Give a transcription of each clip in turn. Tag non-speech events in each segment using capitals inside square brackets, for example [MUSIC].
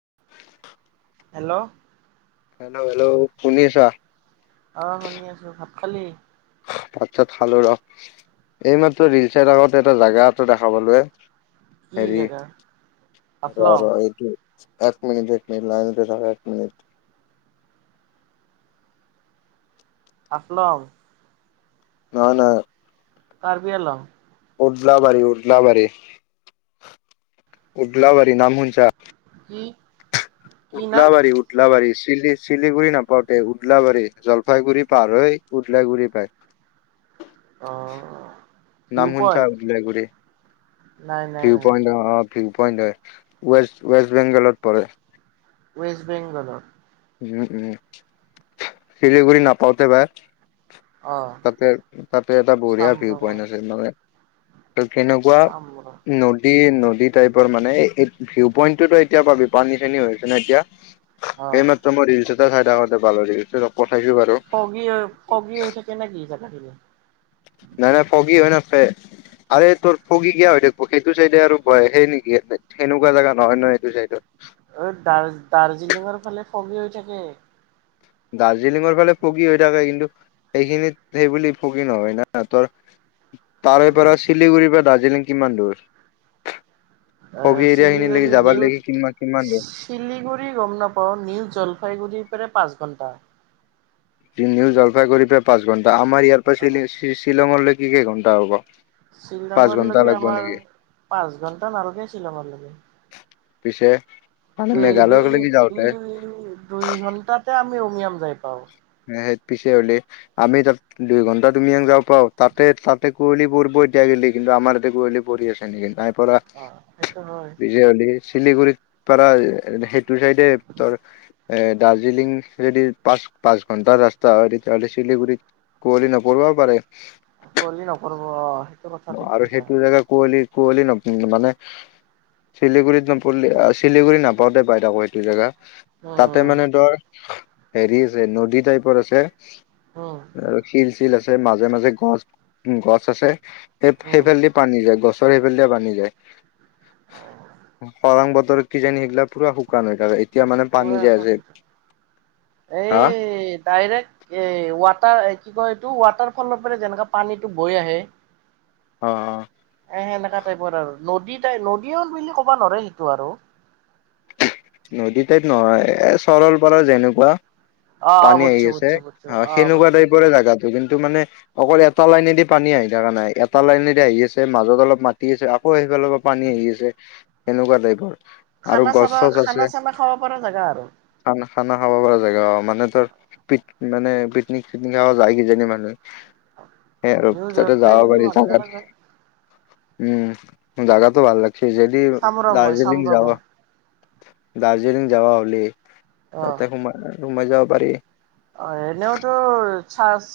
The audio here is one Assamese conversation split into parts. [INAUDIBLE] হেল্ল'' হেল্ল' হেল্ল' শুনিআছা? অ 'শুনি আছো ভাত খালি? ভাত চাত খালোঁ ৰহ। এইমাত্ৰ ৰিল চাইড আগতে এটা জোগা এটা দেখা পালোঁ এ ' কি হেৰী জেগা ৰ ' হাফলং ৰ এইটো এক মিনিট -এক মিনিট লাইনতে থাকা এক মিনিট। হাফলং। নহয় -নহয় কাৰ্বিআংলং উদলাবাৰী -উদলাবাৰী - উদলাবাৰী নাম শুনিছা? কি? কি নাম উদলাবাৰি - উদলবাৰি চিলি চিলিগুৰি নাপাওতে উদলাবাৰী জলপাইগুৰি পাৰহৈ উদলাগুৰি পায়। অ' -অ নাম শুনিছা উদালগুৰি। নাই নাই ভি নাই পইণ্ট অ ' অ ভিউ পইণ্ট হয় ৱেষ্ট -ৱেষ্ট বেংগলত পৰে। ৱেষ্ট বেংগলত। উম উম শিলিগুৰি নাপাওঁতেই পাই। অ তাতে- তাতে এটা বঢ়িয়া চাম ৰ ভিউ পইন্ট মই আছিল মানে তাত কেনেকুৱা চাম ৰ নদী -নদী টাইপৰ মানে ভিউ পইটটোতো এতিয়া পাবি পানী চানী হৈছে ন এতিয়া। অ এই মাত্ৰ মই দেখিছোঁ চাইডাতে ভাল [UNINTELLIGIBLE] ফগী হৈ ফগী হৈ থাকে নে কি থাকে? থাকিব নাই নাই ফগী হয় নাথকে আৰে তোৰ ফগী কিয় হৈ থাকব সেইটো চাইডে আৰু সেই নেকি? সেনেকুৱা জেগা নহয় ন এইটো চাইডত দাৰ্জিলিংঙৰ ফালে ফগী হৈ থাকে। দাৰ্জিলিংৰ ফালে ফগী হৈ থাকে কিন্তু সেইখিনিত সেই বুলি ফগী নহয় না তোৰ তাৰে পৰা শিলিগুৰি পৰা দাৰ্জিলিং কিমান দূৰ এ ফগি এৰিয়া খিনিলৈকে চিলিগুৰি যাবাৰ নিউ লৈকে কিমান কিমান দূৰ? চিলিগুৰি গম নাপাও নিউ জলফাই গুৰি পৰা পাচ ঘণ্টা ঘণ্টা নিও জলফাই গুৰি পৰা পাঁচ ঘণ্টা আমাৰ ইয়াৰ অ পৰা শ্বি শ্বিলঙৰ লৈকে কি কেইঘণ্টা হ'ব পাঁচ শ্বিলঙৰ ঘণ্টা লৈকে লাগব আমাৰ নেকি? পাঁচ ঘন্টা নালগে শ্বিলঙৰ লৈকে পিছে মানে দুই দুই মেঘালয়লৈকে যাওঁতে দুই দুই ঘন্টাতে আমি নিয়ম যায় পাও এ সেই পিছে হলে আমি তাত দুই ঘন্টা তুমিক যা পাও তাতে তাতে কুঁৱলী পৰিব এতিয়া গিলি কিন্তু আমাৰ তাতে কুঁৱলী পৰি আছে নেকি? পৰা অ সেইটো হয় বিজয়লি শিলিগুৰিত পৰা সেইটো চাইডে এ তোৰ দাৰ্জিলিং যদি পাচ পাঁচ ঘন্টা ৰাস্তা হয় তেতিয়াহ'লে শিলিগুৰিত কুঁৱলি নপৰিব পাৰে আকলি নকৰব অ সেইটো কথা ঠিক আৰু কৈছা। সেইটো জেগা কুৱলী কুঁৱলী ন মানে শিলিগুৰিত নপৰিলে শিলিগুৰিত নাপাওতে বাইদ আকৌ এইটো জেগা তাতে উম মানে ধৰ হেৰি আছে নদী টাইপৰ আছে উম অ ৰখী [UNINTELLIGIBLE] শিল আছে মাজে মাজে গছ গছ আছে সেই উম সেইফালে দি পানী যায় গছ সেইফালে দি পানী যায় খৰাং বতৰ কিজানি সেইগিলা পুৰা শুকান হৈ থ এখন এই হা ডাইৰেক্ট এই ৱাট তাৰ কি কয় এইটো ৱাটাৰ ফলৰ পৰা যেনেকা পানীটো বৈ আহে অ‍ঁ এ সেনেকা টাইপৰ আৰু নদী টাইপ নদী বুলিও কবা নোৱাৰে সেইটো আৰু নদী টাইপ নহয় এ চৰল পাৰল যেনেকুৱা অ অ পানী আহি বুজছো আছে বুজছো বুজছো অ সেনেকুৱা বুজছো টাইপৰে বুজছো জেগাতটো জান এইটো মানে অকল এটা লাইনেদি পানী আহি থাক নাই এটা লাইনেদি আহি আছে মাজত অলপ মাতি আছে আকৌ আহি অলপ পানী আহি আছে। কেনেকুৱা টাইপৰ আৰু খানা গছ চাবা চছ আছে খানা চানা খাব পৰা জাগা আৰু খানা খানা খাব পৰা মানে তোৰ পিক মানে পিকনিক চিকনিক যায় কিজান মানুহে সেয়া আৰু নিউ তাতে যাব জলপাইগুৰি পাৰি জাগা মানুহজনে কয় উম জাগাটো ভাল লাগে সি যদি চাম ৰ মই চাম দাৰ্জিলিং ৰ মই যাবা দাৰ্জিলিং যাবা হ'লে অ', তাতে সোমাই সোমাই যাব পাৰি অ এনেওতো চাচ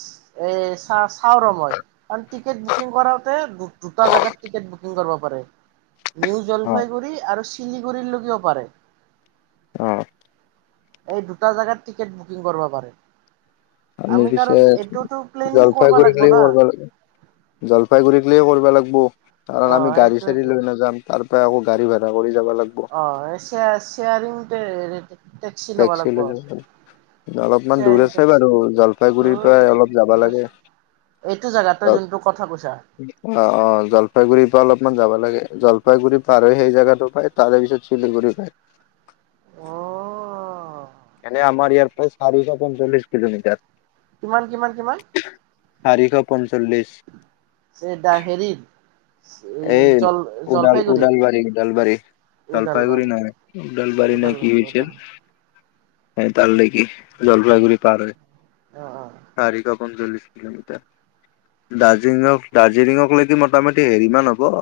এ চাহ চাও ৰ মই আৰু টিকট বুকিং কৰোতে দুটা জেগাত টিকট বুকিং কৰিব কৰে নিউ অ জলফাইগুৰি আৰু চিলিগুৰি লৈকো পাৰে অঁ এই দুটা জাগাত টিকেট বুকিং কৰিব পাৰে। আমি পিছে কাৰণ এইটোতো প্লেনিং কৰিব লাগিব জলপাইগুৰিকলেকে না কৰি জলপাইগুৰিকেলকে কৰিবা কৰবা লাগবু কাৰণ অ', আমি গাড়ী চাড়ী সেইটোৱেতো লৈ নাযাম আৰু গাড়ী ভাড়া কৰি যাব লাগব অহ অ শেয়াৰিং এ টেক্সি লৈ যাব অলপমান দূৰ শ্বেয়াৰিং আছে টেক্সি বাৰু জলফাইগুৰিৰ পৰা অলপ যাব লাগে এইটো জেগাত তই অ যোনটো কথা কৈছা অ অ জলপাইগুৰিৰ পৰা অলপমান যাবা লাগে জলপাইগুৰি পাৰ হৈ সেই জোগাটো পায় তাৰে পিছত চিলিগুৰি পায় অঅঅ এনে আমাৰ ইয়াৰ পৰা চাৰিশ পঞ্চল্লিছ কিলোমিটাৰ কিমান কিমান কিমান চাৰিশ পঞ্চল্লিশ দ হেৰি [INAUDIBLE] উদালগুৰি উদালগুৰি উদাল হে তালৈকে জলপাইগুৰি পাৰ অ', হৈ [UNINTELLIGIBLE] পঞ্চল্লিশ কিলমিটাৰ দাৰ্জিলিঙক দাৰ্জিলিঙক লৈকে মোটামটি হেৰি কিমান হব?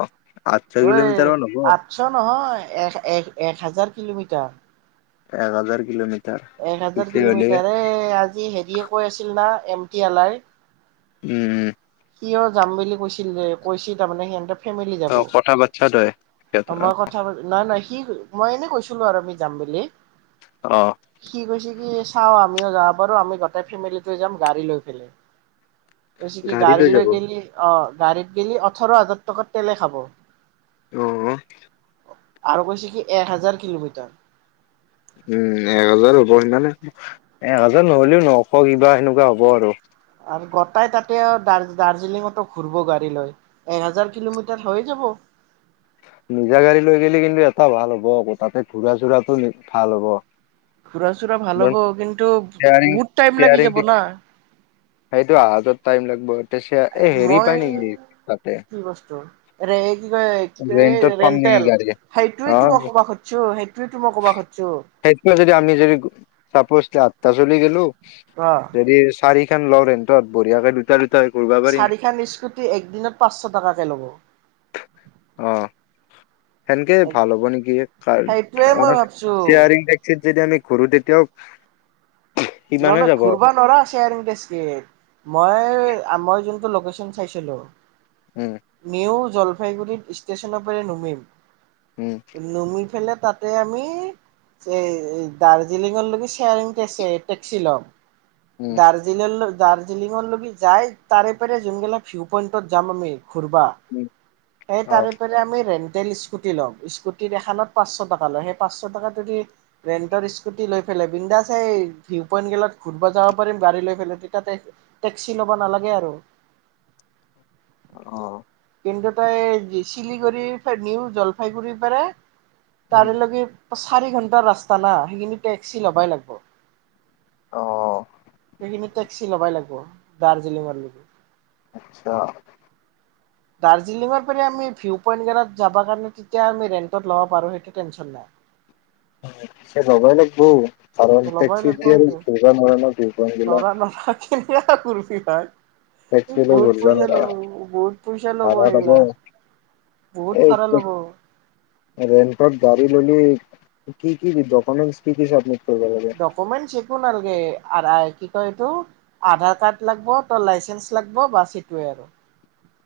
আঠশ ঐ কিলোমিটাৰ মান হ'ব আঠশ নহয় এক এক এক হাজাৰ কিলোমিটাৰ। এক হাজাৰ কিলোমিটাৰ। এক হাজাৰ পিছে হলে কিলোমিটাৰ এ আজি হেৰিয়ে কৈ আছিল না এম টি আলাৰ উম উম কিয় যাম বুলি কৈছিল যে কৈছিল তাৰমানে সিহঁতে ফেমেলি যাব অ কথা বাচ্ছা তই সিহঁত আমাৰ কথা নাই নাই কি মই এনে কৈছিলো আৰু আমি যাম বুলি। অ সি কৈছে চাও আমিও যাব পাৰো আমি গোটেই ফেমিলিটো যাম গাড়ী লৈ পেলে কি গাড়ী লৈ গেলি অ গাড়ীত গলি ওঠৰ হাজাৰ টকাত তেলেই খাব উ। আৰু কৈছে কি এক হাজাৰ কিলোমিটাৰ উম এহাজাৰ হ'ব সিমানে এহাজাৰ নহ'লেও নশ কিবা সেনেকুৱা হ'ব আৰু গোটাই তাতে দ দাৰ্জিলিঙতো ঘূৰিব গাড়ী লৈ এ হোজাৰ কিলোমিটাৰ হৈ যাব নিজা গাড়ী লৈ গেলি কিন্তু এটা ভাল হ'ব আকৌ তাতে ঘূৰা চোৰাতটো ভাল হ'ব ঘুৰা চুৰা ভাল হ'ব কিন্তু শ্বেয়াৰিং বহুত টাইম লাগি শ্বেয়াৰিং যাব না সেইটো আহা যোৱাত টাইম লাগবৈ মই কি বস্তু কি কয় কি কয় এই ৰেণ্টত পাম নেকি ৰেণ্টেল গাড়ী? সেইটোয়ে অ তো মই কব খুজিছো সেইটোয়ে তো মই কব খুজিছো। সাপ'জ তাত গুচি গেলো অ যদি চাৰি তে লও ৰেণ্টত বঢ়িয়াকে দুটা ঘূৰিব পাৰিম চাৰিখন স্কুটি একদিনত পাঁচশ টকাকে ল'ব অ সেনকে ভাল হ'ব নেকি কাৰ সেইটোৱে মই কাৰ ভাবছো শেয়াৰিং টেক্সিত যদি আমি কৰো তেতিয়াও ন সিমানে ন যাব ঘূৰ্বা নোৰা শ্বেয়াৰিং মই আমাৰ জোন লোকেশ্যন চাইছিলো উম নিউজ জলপাইগুৰিত ষ্টেচনৰ পৰাৰে নুমিম উম নুমি ফেলে তাতে আমি এই দাৰ্জিলিঙৰলৈকে শেয়াৰিং কেছে টেক্সি লং উম দাৰ্জিলিং দাৰ্জিলিঙৰ লগকি যাই তাৰে পাৰে যোনগিলা ভিউ পইণ্টত যাম আমি ফুৰবা উম এই অ তাৰেপ আমি ৰেন তেল স্কুটি লওঁ স্কুটিৰ এখনাত পাঁচশ টকা লয় সেই পাঁচশ টকাতদি ৰেণ্টৰ স্কুটি লৈ পেলাই বিন্দাছে এই ভিউ পইণ্টগিলাক ঘূৰিব যাব পাৰিম গাড়ী লৈ পেলাই তেতিয়া টেক্সি ল'ব নালাগে আৰু অঁ কিন্তু তই শিলিগুৰি নিউ জলপাইগুৰি পৰাৰে উম তাৰে লগে চাৰি ঘন্টা ৰাস্তা না সেইখিনি টেক্সি ল'বাই লাগিব অঁ সেইখিনি টেক্সি লবাই লাগিব দাৰ্জিলিঙৰ লগে আচ্ছা দাৰ্জিলিং পৰা আমি ভিও পয়েনত গিলাত যাব কাৰণে যেতিয়া ৰেন্তত লব পাৰোঁ আমি তেতিয়া আমি টেন্সন নাই। লব লাগ বৌ কাৰণ নাই ল'বই তেকচি লাগিব দিযে সেইটো ঘূৰিব নোৱাৰি ন ভিউ পইণ্ট বিলাক। টা কুৰচি হয় লৈ বহুত ঘূৰিব পইচা নোৱাৰা ল'ব বহুত পইচা ল'ব এইগিলা বহুত ভাড়া ল'ব ৰেণ্টত গাড়ী ললি কি কি ডকুমেণ্ট কি কিছে আপ ডকুমেণ্ট একো নালগে তই এইটো আধাৰ কাৰ্ড লাগব তই লাইচেন্ঞ্চ লাগব বছ সেইটোৱে আৰু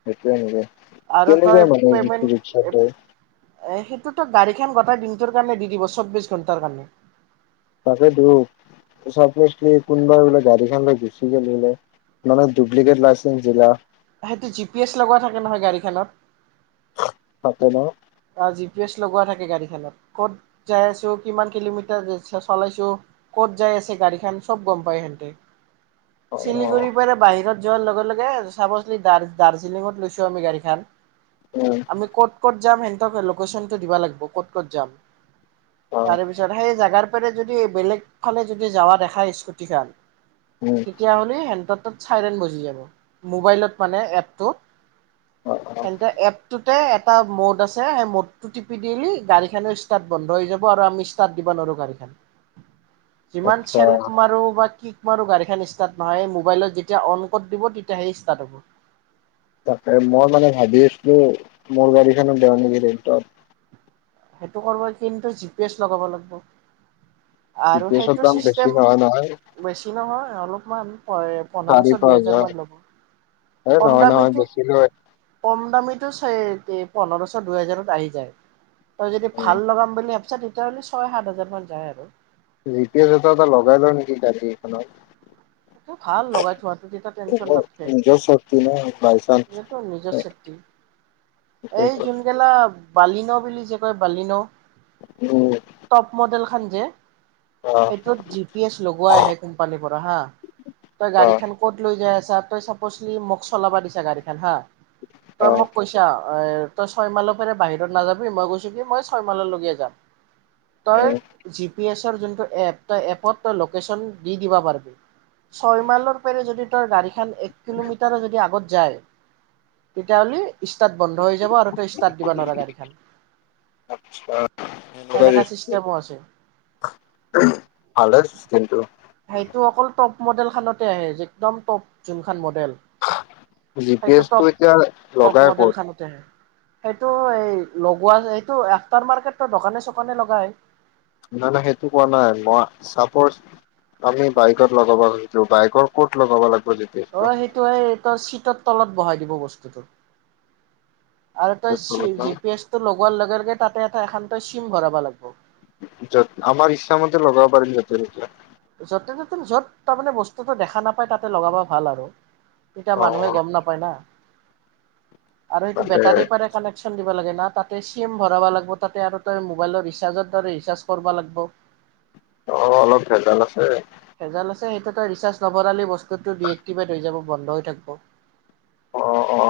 সেইটোৱে নেকি আৰু কেনেকুৱা ত‌ই মানে ই ৰিক্সাত পেমেণ্ট লৈ ত গাড়ীখন গোটেই দিনটোৰ কাৰণে দি দিব চৌ্ববিশ ঘণ্টাৰ কাৰণে তাকেইতো চবিচ মিনিট কোনোবাই বোলে গাড়ীখন লৈ গুচি গ' বোলে মানে ডুপ্লিকেট লাইচেঞ্চ দিলা সেইটো জি পি এছ লগোৱা থাকে নহয় গাড়ীখনত থাকে ন জি পি এছ লগোৱা থাকে গাড়ীখনত ক'ত যাই আছো কিমান কিলোমিটাৰ চলাইছো ক'ত যাই আছে গাড়ীখন চব গম পাই তাতে অ চিলিগুৰি পাৰে বাহিৰত যোৱাৰ লগে লগে চাবি দাৰ্জিলিঙত লৈছো আমি গাড়ীখন উম আমি ক'ত ক'ত যামেই লোকেশ্যনটো দিবা লাগিব ক'ত ক'ত যাম অ তাৰ পিছত সেই জাগাৰ যদি বেলেগ ফালে যদি যাৱা দেখা স্কুটি খান উম তেতিয়া হ'লে সেহতত চাইৰেন বাযিব মোবাইলত মানে এপটো অ অ এন্ত এপটোত এটা মদ আছে। মদটো টিপি দিলি গাড়ীখও ষ্টাৰ্ট বন্ধ হৈ যাব আৰু আমি ষ্টাৰ্ট দিব নোৱাৰো গাড়ীখন যিমান আচ্ছা চেল্ফ মাৰো বা কি তোমাৰো গাড়ীখন ষ্টাৰ্ট নহয় মোবাইলত যেতিয়া অন কৰি দিব তেতিয়াহে ষ্টাৰ্ট হ'ব। তাকে মই মানে ভাবি আছিলো মোৰ গাড়ীখনো দেওঁ নেকি ৰেনতত সেইটো কৰবলে কিন্তু জি পি এছ লগাব লাগিব। জি আৰু পি এছৰ সেইটো দাম বেছি ছিষ্টেম নহয় নহয় বেছি নহয়। অলপমান হয় চাৰি পোন্ধৰশ দুই পাঁচ হেজাৰ হাজাৰ মান ল'ব এ কম নহয় নহয় দামীটো বেছি লয় কম দামীত টো পোন্ধৰ ছৰ দুই হাজাৰত আহি যায়। তই যদি ভাল লগাম বুলি ভ চা তেতিয়াহ'লে ছয় সাত হাজাৰ মান যায় আৰু জি পি এছ এটা এটা লগাই লওঁ নেকি গাড়ী এখনত এইটো ভাল লগাই থোৱাটো তেতিয়া টেনচন নাথকে। নিজৰ চেফটি ন বাই চান্স এতো নিজৰ চেফটি। এই জুন গেলা বালিন বুলি যে কয় বালিন। উম হাঞ্জে অ এইটোত জি পি এচ লগাই আহে কোম্পানীৰ পৰা হা তই অ গাড়ী খন ক'ত লৈ যাই আছ তই চাপজলি মোক চলাবা দিচা গাড়ীখন হা। তই অ মোক কৈছা তই ছয় মাইলৰ পৰাৰে বাহিৰত নাযাবি মই কৈছো কি মই ছয় মাললৈকে যাম। তই উম জি পি এছ তোনটো জোনটো এপত লেশন দি দিব পাৰিবি ছয় মাইলৰ যদি তই গাড়ীখন এক কিলোমিটাৰৰ যদি আগত যায় তেতিয়াাহ'লে বন্ধ হৈ যাব আৰু ত ষ্টাৰট দিব নোৱাৰ গাড়ীখন ভালে চিচতেম আছে চিষ্টেমটো সেইটো অকল টপ মডেল খানতে আহে যে একদম টপ যোনখনান মডেল জি পি সেইটো এছ টো টপ এতিয়া টপ লগাই মডেল ক'ত খানতেহে আহে। সেইটো এই লগোৱা এইটো আফটাৰ মাৰ্কেটো দোকানে চোকানে লগাই। নাই নাই সেইটো কোৱা নাই মই চাপজ আমি বাইকত লগাব খুজিছো বাইকৰ ক'ত লগাব লাগ। অ সেইটো এই তোৰ চিতত তলত বহাই দিব বস্তুটো। আৰু তই চি জি পি এছ টো লগোৱা লগে লগে তাতে এটা এখন চিম ভৰাব লাগবৌ। যত আমাৰ ইচ্ছা মতে লগাব পাৰিম য'তে ততে য'তে ত'তে য'ত তাৰমানে বস্তুটো দেখা নাপায় তাতে লগাব ভাল আৰু। তেতিয়া অ মানুহে গম নাপায় না। আৰু সেইটো তাতে বেটাৰী পৰা কানেকশ্বন দি তাতে চিম ভৰাব লাগিব আৰু মোবাইলৰ ৰিচাৰ্জৰ দৰে ৰিচাৰ্জ কৰিব লাগিব। অ' অলপ ভেজাল আছে। ভেজাল আছে সেইটো তই ৰিচাৰ্জ নভৰালি বস্তু ডিএক্টিভেট হৈ যাব। বন্ধ হৈ থাকিব। অ -অ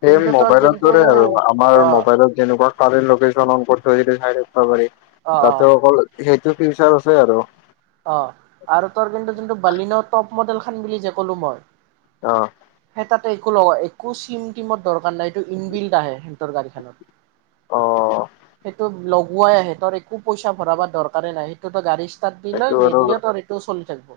ছেম কিন্তু তোৰ মোবাইলৰ যোনটো দৰে আৰু আমাৰ অ মোবাইলত যেনেকুৱা কাৰেণ্ট লোকেচন অন কৰি চটো [INAUDIBLE] চাই থাকিব পাৰি অ অ তাতো অকল সেই টো ফিউচাৰ আছে আৰু। অ' আৰু তোৰ কিন্তু যোনটো বালিন টপ মডেল খান বুলি যে ক'লো মই অ ' সেই তাতে একো লগা একো চিম টিমত দৰকাৰ নাই। এইটো ইন বিল্ড আহে সিহঁতৰ গাড়ীখনত। অ'। সেইটো লগ। ওৱাই আহে একো পইচা ভৰাব দৰকাৰ নাই সেইটোতো গাড়ী ষ্টাৰ্ট দিলে সেইটো আৰু নিদিলেও তোৰ এইটো চলি থাকিব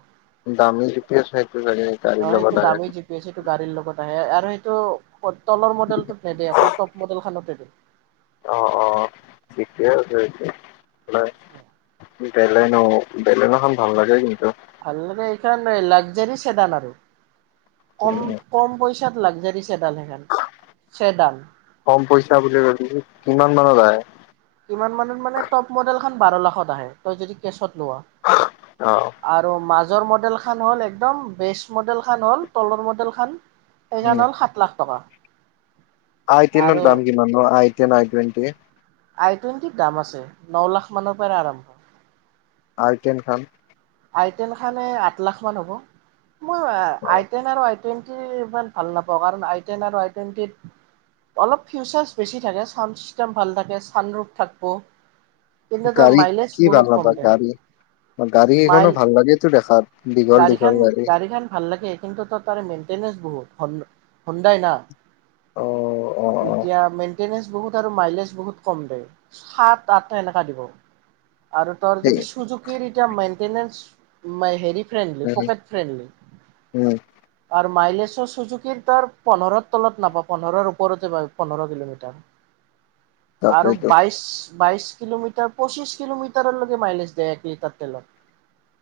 দামী জি-পি-এছ ফেক কৰিব লাগে অ গাড়ী সেইটো লগত দামী জি পি এছ সেইটো আহে গাড়ীৰ লগত আহে আৰু সেইটো তলৰ মডেলটোত নেদে অকল টপ মডেল খানতে দিয়ে। অ'অ'ঠিকেই আছে। হয় বেলেনো বেলেনোখন ভাল লাগে কিন্তু। ভাল লাগে সেই কাৰণে লাগজাৰি চেদান আৰু। কম উম, -কম পইচাত লাগজাৰি। কম পইচা বুলি ভাবিছো কিমান? কিমানৰ লাগে? কিমান মানত মানে টপ মডেল খন বাৰ লাখত আহে তই যদি কেচত লোৱা অ'। আৰু মাজ মাজৰ মডেল খান হ'ল একদম বেচ মডেল খন হ'ল তলৰ মডেল খন। এইখন হ'ল সাত লাখ টকা। আইটেন আৰু দাম কিমান নো? মানে আই আাইটুৱেন্টি? আই টুৱেণ্টিত দাম আছে ন লাখ মানৰ পৰা আৰম্ভ আই টেন খন? আইটেন খনে আঠ লাখমান হ'ব। মই আই টেন আৰু [UNINTELLIGIBLE] টুৱেণ্টি ইমান ভাল নাপাওঁ। কাৰণ, আই টেন আৰু আই টুৱেণ্টিত অলপ ফিউচাৰছ বেছি থাকে। চাউণ্ড ছিষ্টেম ভাল থাকে ছানৰোফ থাকিব। কিন্তু তাৰ গাড়ী মাইলেজ কি ভাল পাবা! গাড়ী, গাড়ী কেইখনো ভাল লাগেতো দেখাত দীঘল গাড়ী দীঘল গাড়ীখন ভাল লাগে। কিন্তু, ত তাৰ মেইন্টেনেছ অ সন্দাই না? অ অ অ এতিয়া আমি। [UNINTELLIGIBLE] বহুত মাইলেজ বহুত কম দিয়ে, সাত -আঠ এনেকে দিব। আৰু তোৰ সেই যদি চুজুকিৰ এতিয়া তেনে মই হেৰি! ফ্ৰেন্ড, উম প্ৰকেট ফ্ৰেন্ড উম আৰু মাইলেজ চুজুকিৰ তাৰ পোন্ধৰ তলত নাপাব, পোন্ধৰৰ ওপৰতে পাব পোন্ধৰ কিলোমিটাৰ। আৰু তাকেইতো বাইশ বাইশ কিলোমিটাৰ পঁচিশ কিলোমিটাৰৰলৈকে মাইলেজ দিয়ে, এক লিটাৰ তেলত।